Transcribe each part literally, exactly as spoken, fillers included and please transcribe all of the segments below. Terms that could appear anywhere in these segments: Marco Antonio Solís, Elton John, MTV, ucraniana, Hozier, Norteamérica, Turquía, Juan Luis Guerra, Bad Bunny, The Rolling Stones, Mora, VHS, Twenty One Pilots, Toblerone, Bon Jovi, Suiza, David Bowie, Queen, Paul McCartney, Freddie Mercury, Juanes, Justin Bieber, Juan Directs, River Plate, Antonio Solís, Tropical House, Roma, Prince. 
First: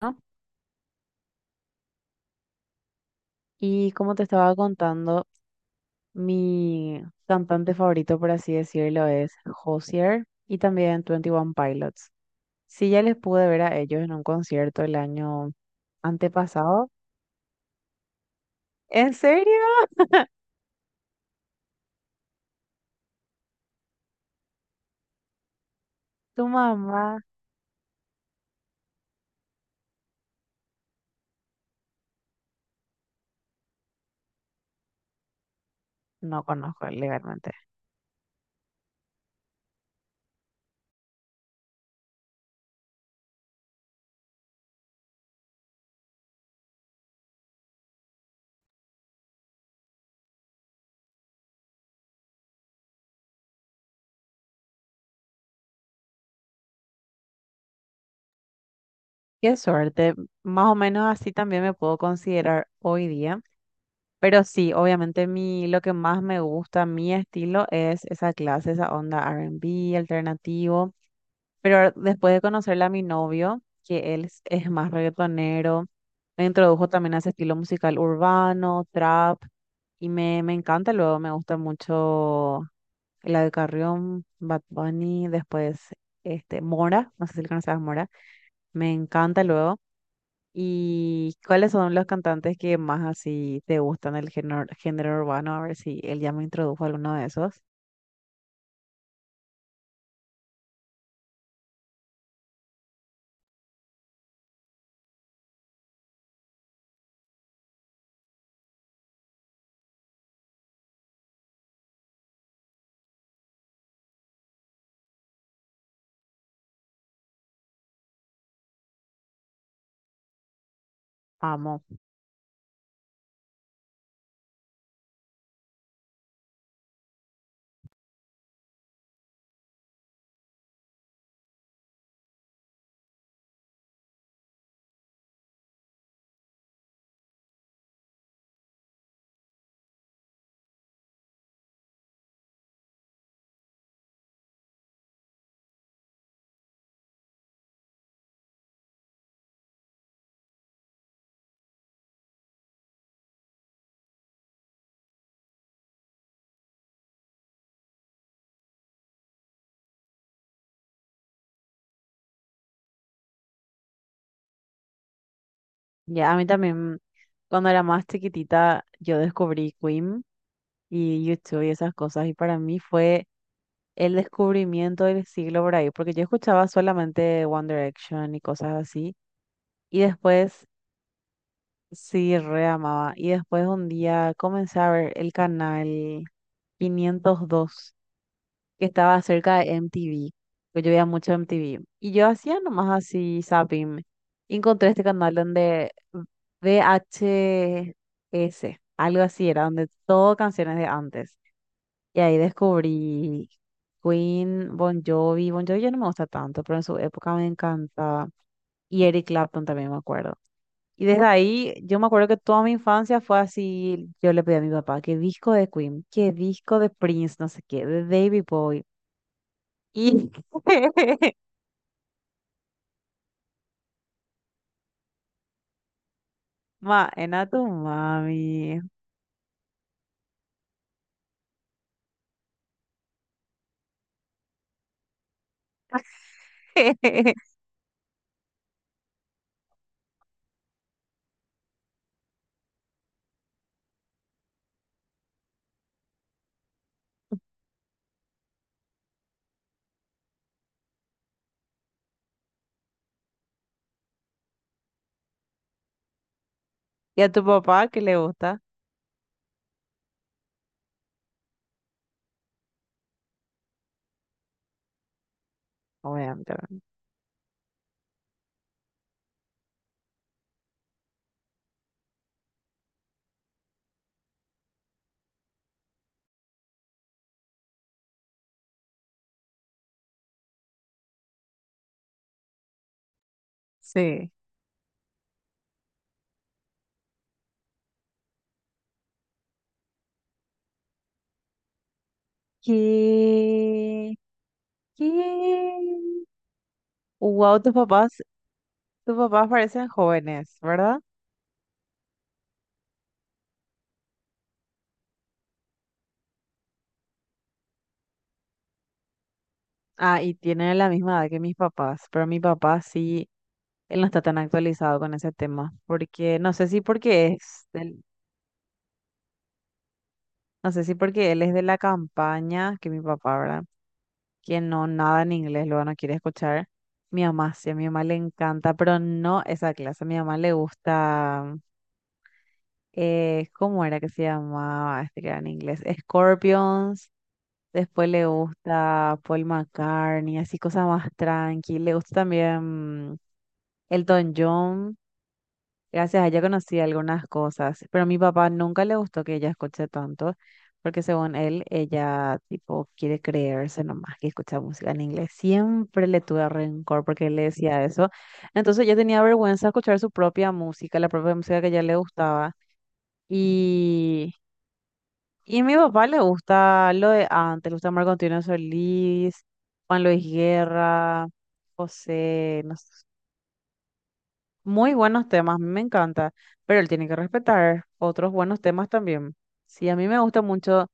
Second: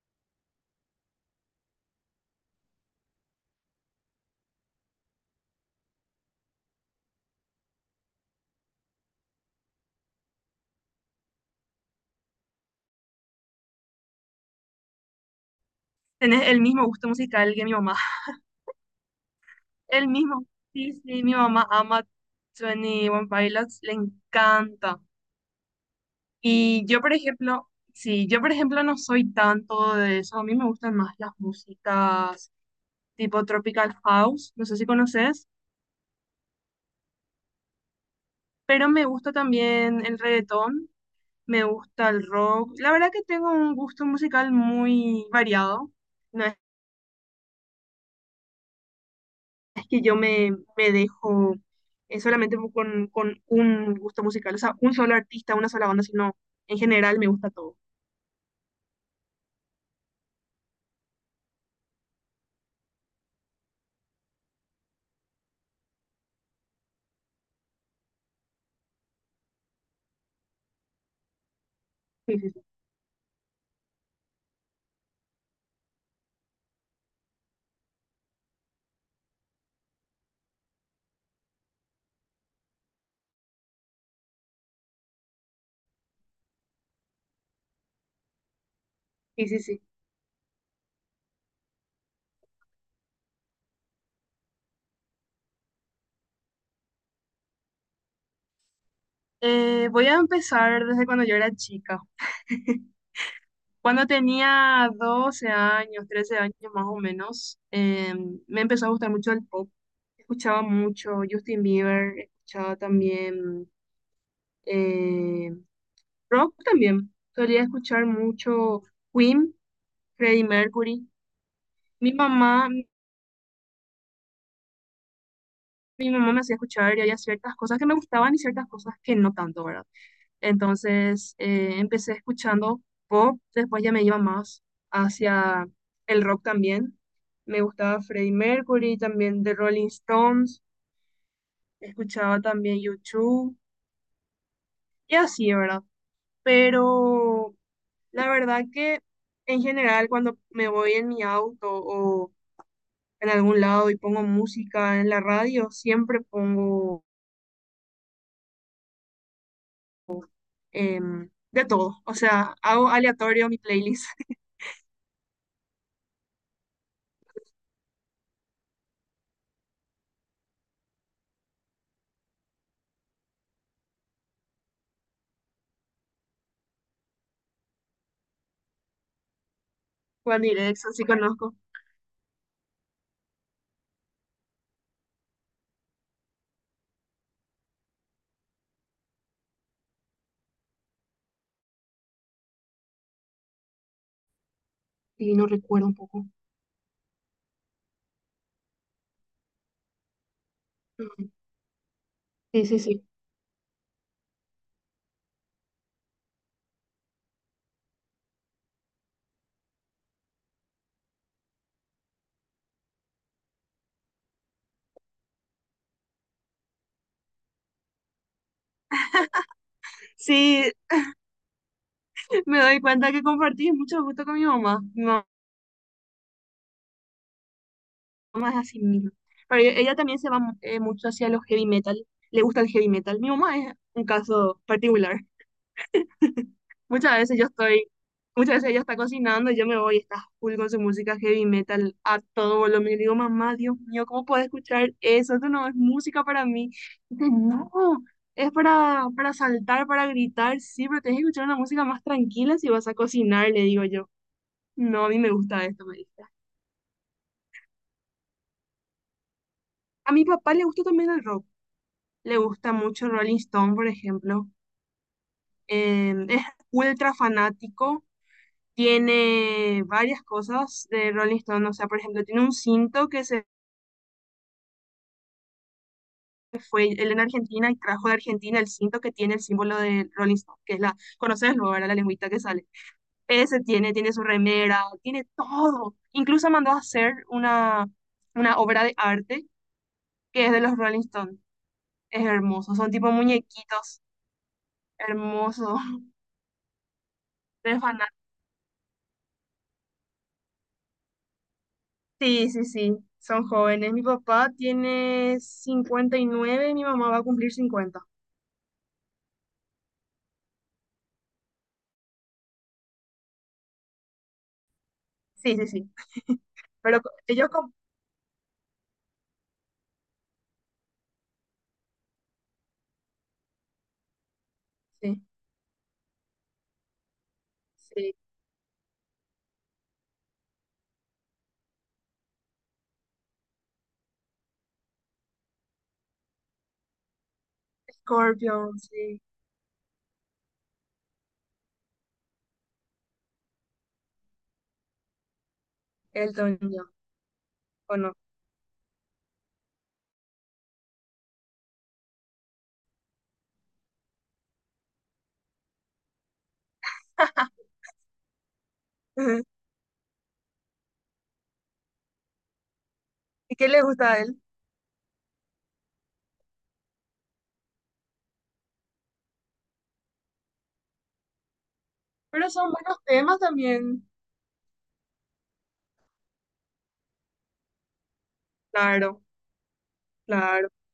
¿No? Y como te estaba contando, mi cantante favorito, por así decirlo, es Hozier y también Twenty One Pilots. Sí, ya les pude ver a ellos en un concierto el año Tenés el mismo antepasado. gusto musical que mi mamá. ¿En serio? El mismo. Sí, sí, mi mamá ama Twenty One Pilots, le encanta. ¿Tu Y yo, por mamá? ejemplo, sí, yo, por ejemplo, no soy tanto de eso. A mí me gustan más las músicas tipo Tropical House, no sé si conoces, No conozco legalmente. pero me gusta también el reggaetón, me gusta el rock. La verdad que tengo un gusto musical muy variado. No es que yo me, me dejo eh, solamente con, con un gusto musical, o sea, un solo artista, una sola banda, sino en general me gusta todo. Qué suerte. Más o menos así también me puedo considerar hoy día. Pero sí, obviamente mi, lo que más me gusta, mi estilo, es esa clase, esa onda R y B alternativo. Pero después Sí, de sí, sí. conocerle a mi novio, que él es, es más reggaetonero, me introdujo también a ese estilo musical urbano, trap, y me, me encanta. Luego me gusta mucho la de Carrión, Bad Bunny, después este, Mora, no sé si le conoces a Mora, me encanta Sí, sí, luego. sí. ¿Y cuáles son los cantantes que más así te gustan del género, género urbano? A ver si él ya me introdujo a alguno de esos. Eh, voy a empezar desde cuando yo era chica. Cuando tenía doce años, trece años más o menos, eh, me empezó a gustar mucho el pop. Escuchaba mucho Justin Bieber, escuchaba también eh, rock también. Solía escuchar mucho Queen, Freddie Mercury. Amo. Mi mamá, mi mamá me hacía escuchar y había ciertas cosas que me gustaban y ciertas cosas que no tanto, ¿verdad? Entonces eh, empecé escuchando pop, después ya me iba más hacia el rock también. Me gustaba Freddie Mercury, también The Rolling Stones, escuchaba también YouTube y así, ¿verdad? Pero la verdad que en general cuando me voy en mi auto o en algún lado y pongo música en la radio, siempre pongo em, de todo. O sea, hago aleatorio mi playlist. Ya, a mí también, cuando era más chiquitita, yo descubrí Queen y YouTube y esas cosas. Y para mí fue el descubrimiento del siglo por ahí, porque yo escuchaba solamente One Direction y cosas así. Y Juan después Directs, así conozco. sí, re amaba. Y después un día comencé a ver el canal quinientos dos, que estaba cerca de M T V, que yo veía mucho M T V. Y yo hacía nomás así zapping. Y Encontré este canal Y no recuerdo donde un poco. V H S, algo así era, donde todo canciones de Ujú. antes. Y ahí Sí, sí, sí. descubrí Queen, Bon Jovi. Bon Jovi ya no me gusta tanto, pero en su época me encantaba. Y Eric Clapton también me acuerdo. Y desde ahí, yo me acuerdo que toda mi infancia fue así. Yo le pedí a mi papá, qué disco de Queen, qué disco de Prince, no sé qué, de David Bowie. Y, Sí, me doy cuenta que compartí mucho gusto con mi mamá. Mi mamá ma, en a tu es mami. así mismo. Pero e- ella también se va mu- eh, mucho hacia los heavy metal. Le gusta el heavy metal. Mi mamá es un caso particular. Muchas veces yo estoy, muchas veces ella está cocinando y yo me voy y está full con su música heavy metal a todo volumen. Y digo, mamá, Dios mío, ¿cómo puedo escuchar eso? Eso no es música para mí. Dice, no, es para, para saltar, para gritar, sí, pero tienes que escuchar una música más tranquila si vas a cocinar, le digo yo. No, a mí me gusta esto, me dice. Y a tu papá, ¿qué le gusta? A mi papá le gusta también el rock. Le gusta mucho Rolling Stone, por ejemplo. Eh, es Obviamente. ¿Verdad? ultra fanático, tiene varias cosas de Rolling Stone, o sea, por ejemplo, tiene un cinto que se fue él en Argentina y trajo de Argentina el cinto que tiene el símbolo de Rolling Stone, que es la, conoces luego, era la lengüita que sale. Ese tiene, tiene su Sí. remera, tiene todo. Incluso mandó a hacer una, una obra de arte que es de los Rolling Stone. Es hermoso, son tipo muñequitos, ¿Qué? ¿Qué? hermoso, Wow, tus de papás fanático. tus papás parecen jóvenes, ¿verdad? Sí, sí, sí, son jóvenes. Mi papá tiene cincuenta y nueve, mi mamá va a cumplir cincuenta. Ah, y tienen la misma edad que mis papás, pero mi papá sí, él no está tan actualizado con ese Sí, sí, tema, sí. porque no sé si Pero co- porque ellos es como, del- no sé si porque él es de la campaña que mi papá, ¿verdad? Que no sí, nada en inglés, luego no quiere escuchar. Mi mamá sí, a mi mamá sí, le encanta, pero no esa clase, a mi mamá le gusta eh, ¿cómo era que se llamaba este que era en inglés? Scorpions. Después le Scorpion, gusta sí, Paul McCartney, así cosas más tranqui. Le gusta también Elton John. Gracias a ella Elton conocí John, algunas cosas, ¿o pero a no? mi papá nunca le gustó que ella escuche tanto, porque según él, ella tipo quiere creerse nomás que escucha música en inglés. Siempre le tuve rencor porque él le decía eso. Entonces yo tenía Ujú. vergüenza de escuchar su propia música, la propia música que a ella le gustaba. ¿Y qué le gusta a y él? y a mi papá le gusta lo de antes, le gusta Marco Antonio Solís, Juan Luis Guerra, Pero José, son no sé, buenos temas también. muy buenos temas, me encanta, pero él tiene que respetar otros buenos temas Claro, también. Sí, a mí me gustan claro. mucho,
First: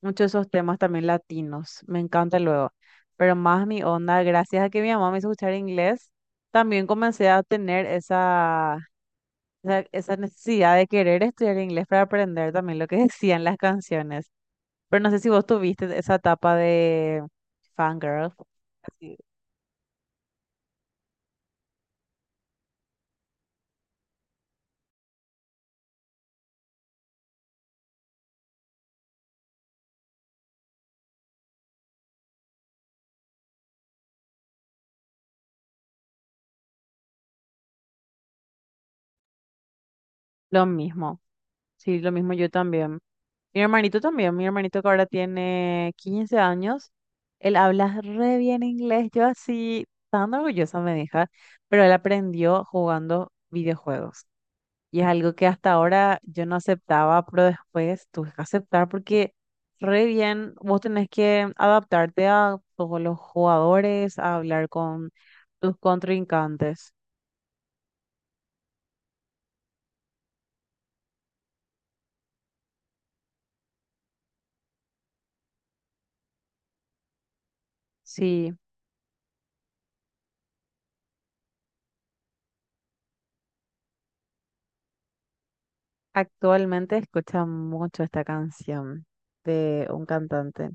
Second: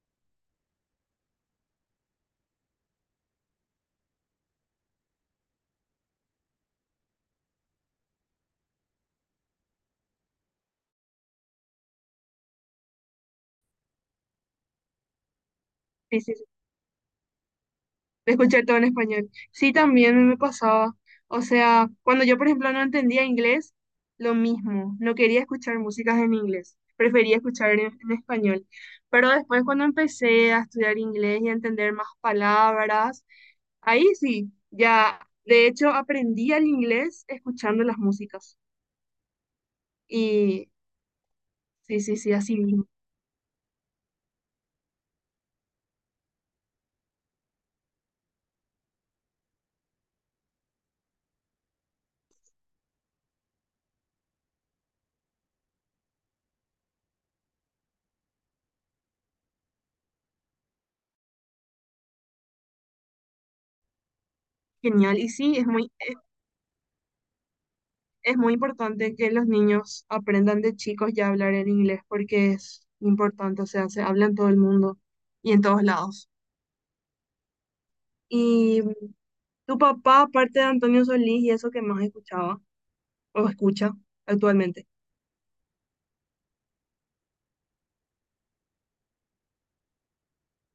mucho esos temas también latinos, me encanta luego, pero más mi onda, gracias a que mi mamá me hizo escuchar inglés, también comencé a tener esa, esa, esa necesidad de querer estudiar inglés para aprender también lo que decían las canciones. Pero no sé si vos tuviste esa Sí, sí, sí. etapa de fangirl. De escuchar todo en Así, español. Sí, también me pasaba. O sea, cuando yo, por ejemplo, no entendía inglés, lo mismo. No quería escuchar músicas en inglés. Prefería escuchar en, en español. Pero después, cuando empecé a estudiar inglés y a entender más palabras, ahí sí, ya, de hecho aprendí el inglés escuchando las músicas. lo Y mismo, sí, sí, lo sí, sí, mismo yo así mismo. también. Mi hermanito también, mi hermanito que ahora tiene quince años, él habla re bien inglés, yo así, tan orgullosa me deja, pero él aprendió jugando videojuegos. Y es algo que hasta ahora yo no aceptaba, pero después tuve que aceptar porque re bien, vos tenés que adaptarte a todos los jugadores, a hablar con Genial. Y sí, es tus muy, es, contrincantes. es muy importante que los niños aprendan de chicos ya a hablar el inglés porque es importante, o sea, se habla en todo el mundo y en todos lados. Sí, ¿Y tu papá, aparte de Antonio Solís y eso que más escuchaba o escucha actualmente? actualmente escucha mucho esta canción de un cantante.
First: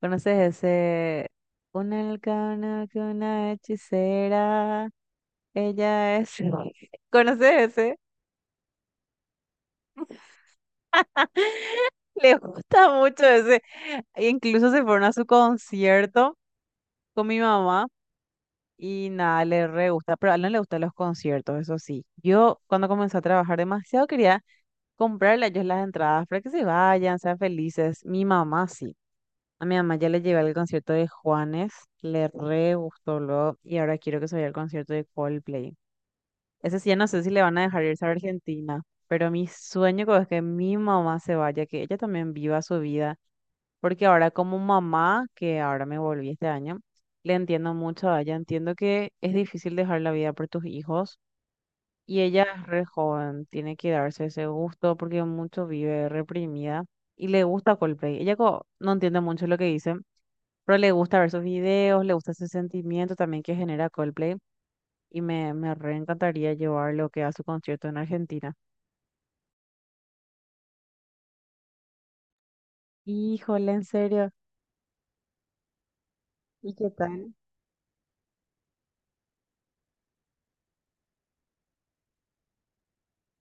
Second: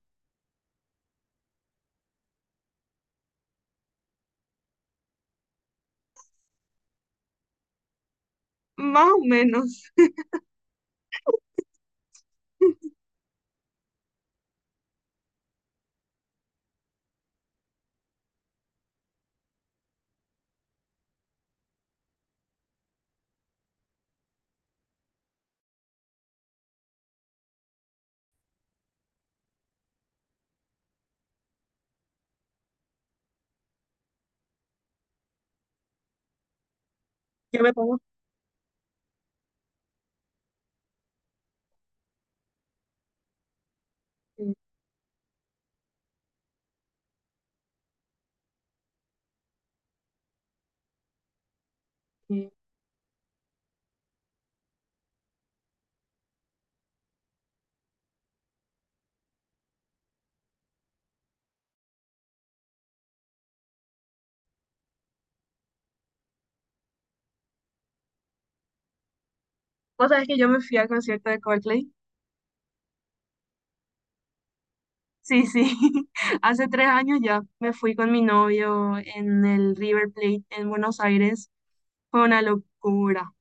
¿Conoces ese? Una alcana que una hechicera, ella es... ¿Conoces ese? Más o menos. Les gusta mucho ese. e Incluso se fueron a su concierto con mi mamá y nada, le re gusta, pero a él no le gustan los conciertos, eso sí. Yo cuando comencé a trabajar demasiado quería comprarle a ellos las entradas para que se vayan, sean felices. Mi mamá sí. A mi mamá ya le llevé al concierto de Juanes, le re gustó luego y ahora quiero que se vaya al concierto de Coldplay. Ese sí, ya no sé si le van a Yo me dejar pongo... irse a Argentina, pero mi sueño es que mi mamá se vaya, que ella también viva su vida porque ahora eh, como mamá, que ahora me volví este año, le entiendo mucho a ella. Entiendo que es difícil dejar la vida por tus hijos y ella eh, es re joven, tiene que darse ese gusto porque mucho vive reprimida y le gusta Coldplay. Ella co- no entiende mucho lo que dice, pero le gusta ver sus videos, le gusta ese sentimiento también que genera Coldplay y me, me re encantaría llevarlo que a su concierto en Argentina. Vos sabés que yo me fui al concierto de Coldplay. Híjole, ¿en serio? Sí, sí. Hace ¿Y qué tres años tal? ya me fui con mi novio en el River Plate en Buenos Aires. Fue una locura.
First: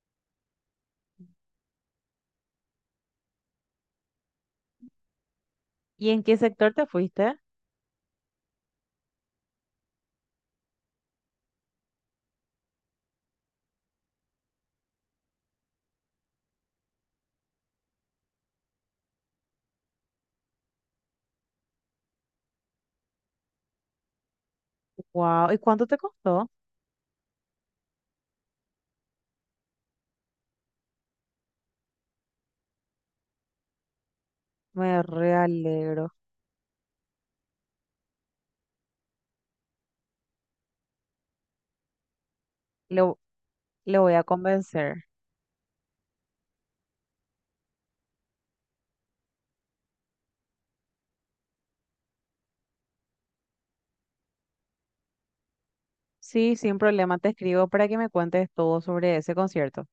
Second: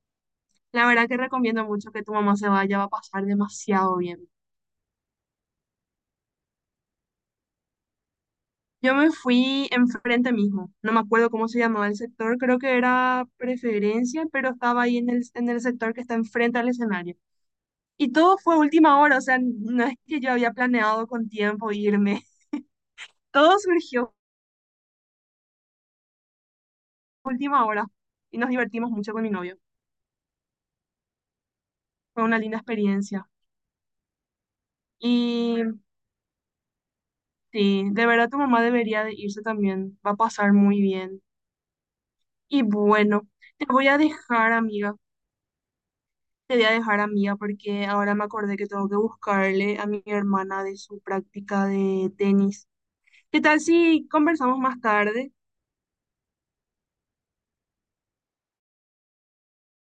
La verdad que recomiendo mucho que tu mamá se vaya, va a pasar demasiado bien. ¿Y en qué sector te fuiste? Yo me fui enfrente mismo. No me acuerdo cómo se llamaba el sector, creo que era Preferencia, pero estaba ahí en el, en el sector que está enfrente al escenario. Y todo fue a última hora, o sea, no es que yo había planeado con tiempo irme. Todo surgió Wow, ¿y cuánto te costó? a última hora y nos divertimos mucho con mi novio. Fue una linda experiencia. Me Y realegro. sí, de verdad tu mamá debería de irse también, va a pasar muy bien. Y Le, vo- bueno, te voy a Le voy a dejar, amiga, convencer. te voy a dejar, amiga, porque ahora me acordé que tengo que buscarle a mi hermana de su práctica de tenis. ¿Qué tal si conversamos más tarde? Sí, sin problema, te escribo para que me cuentes todo sobre ese concierto.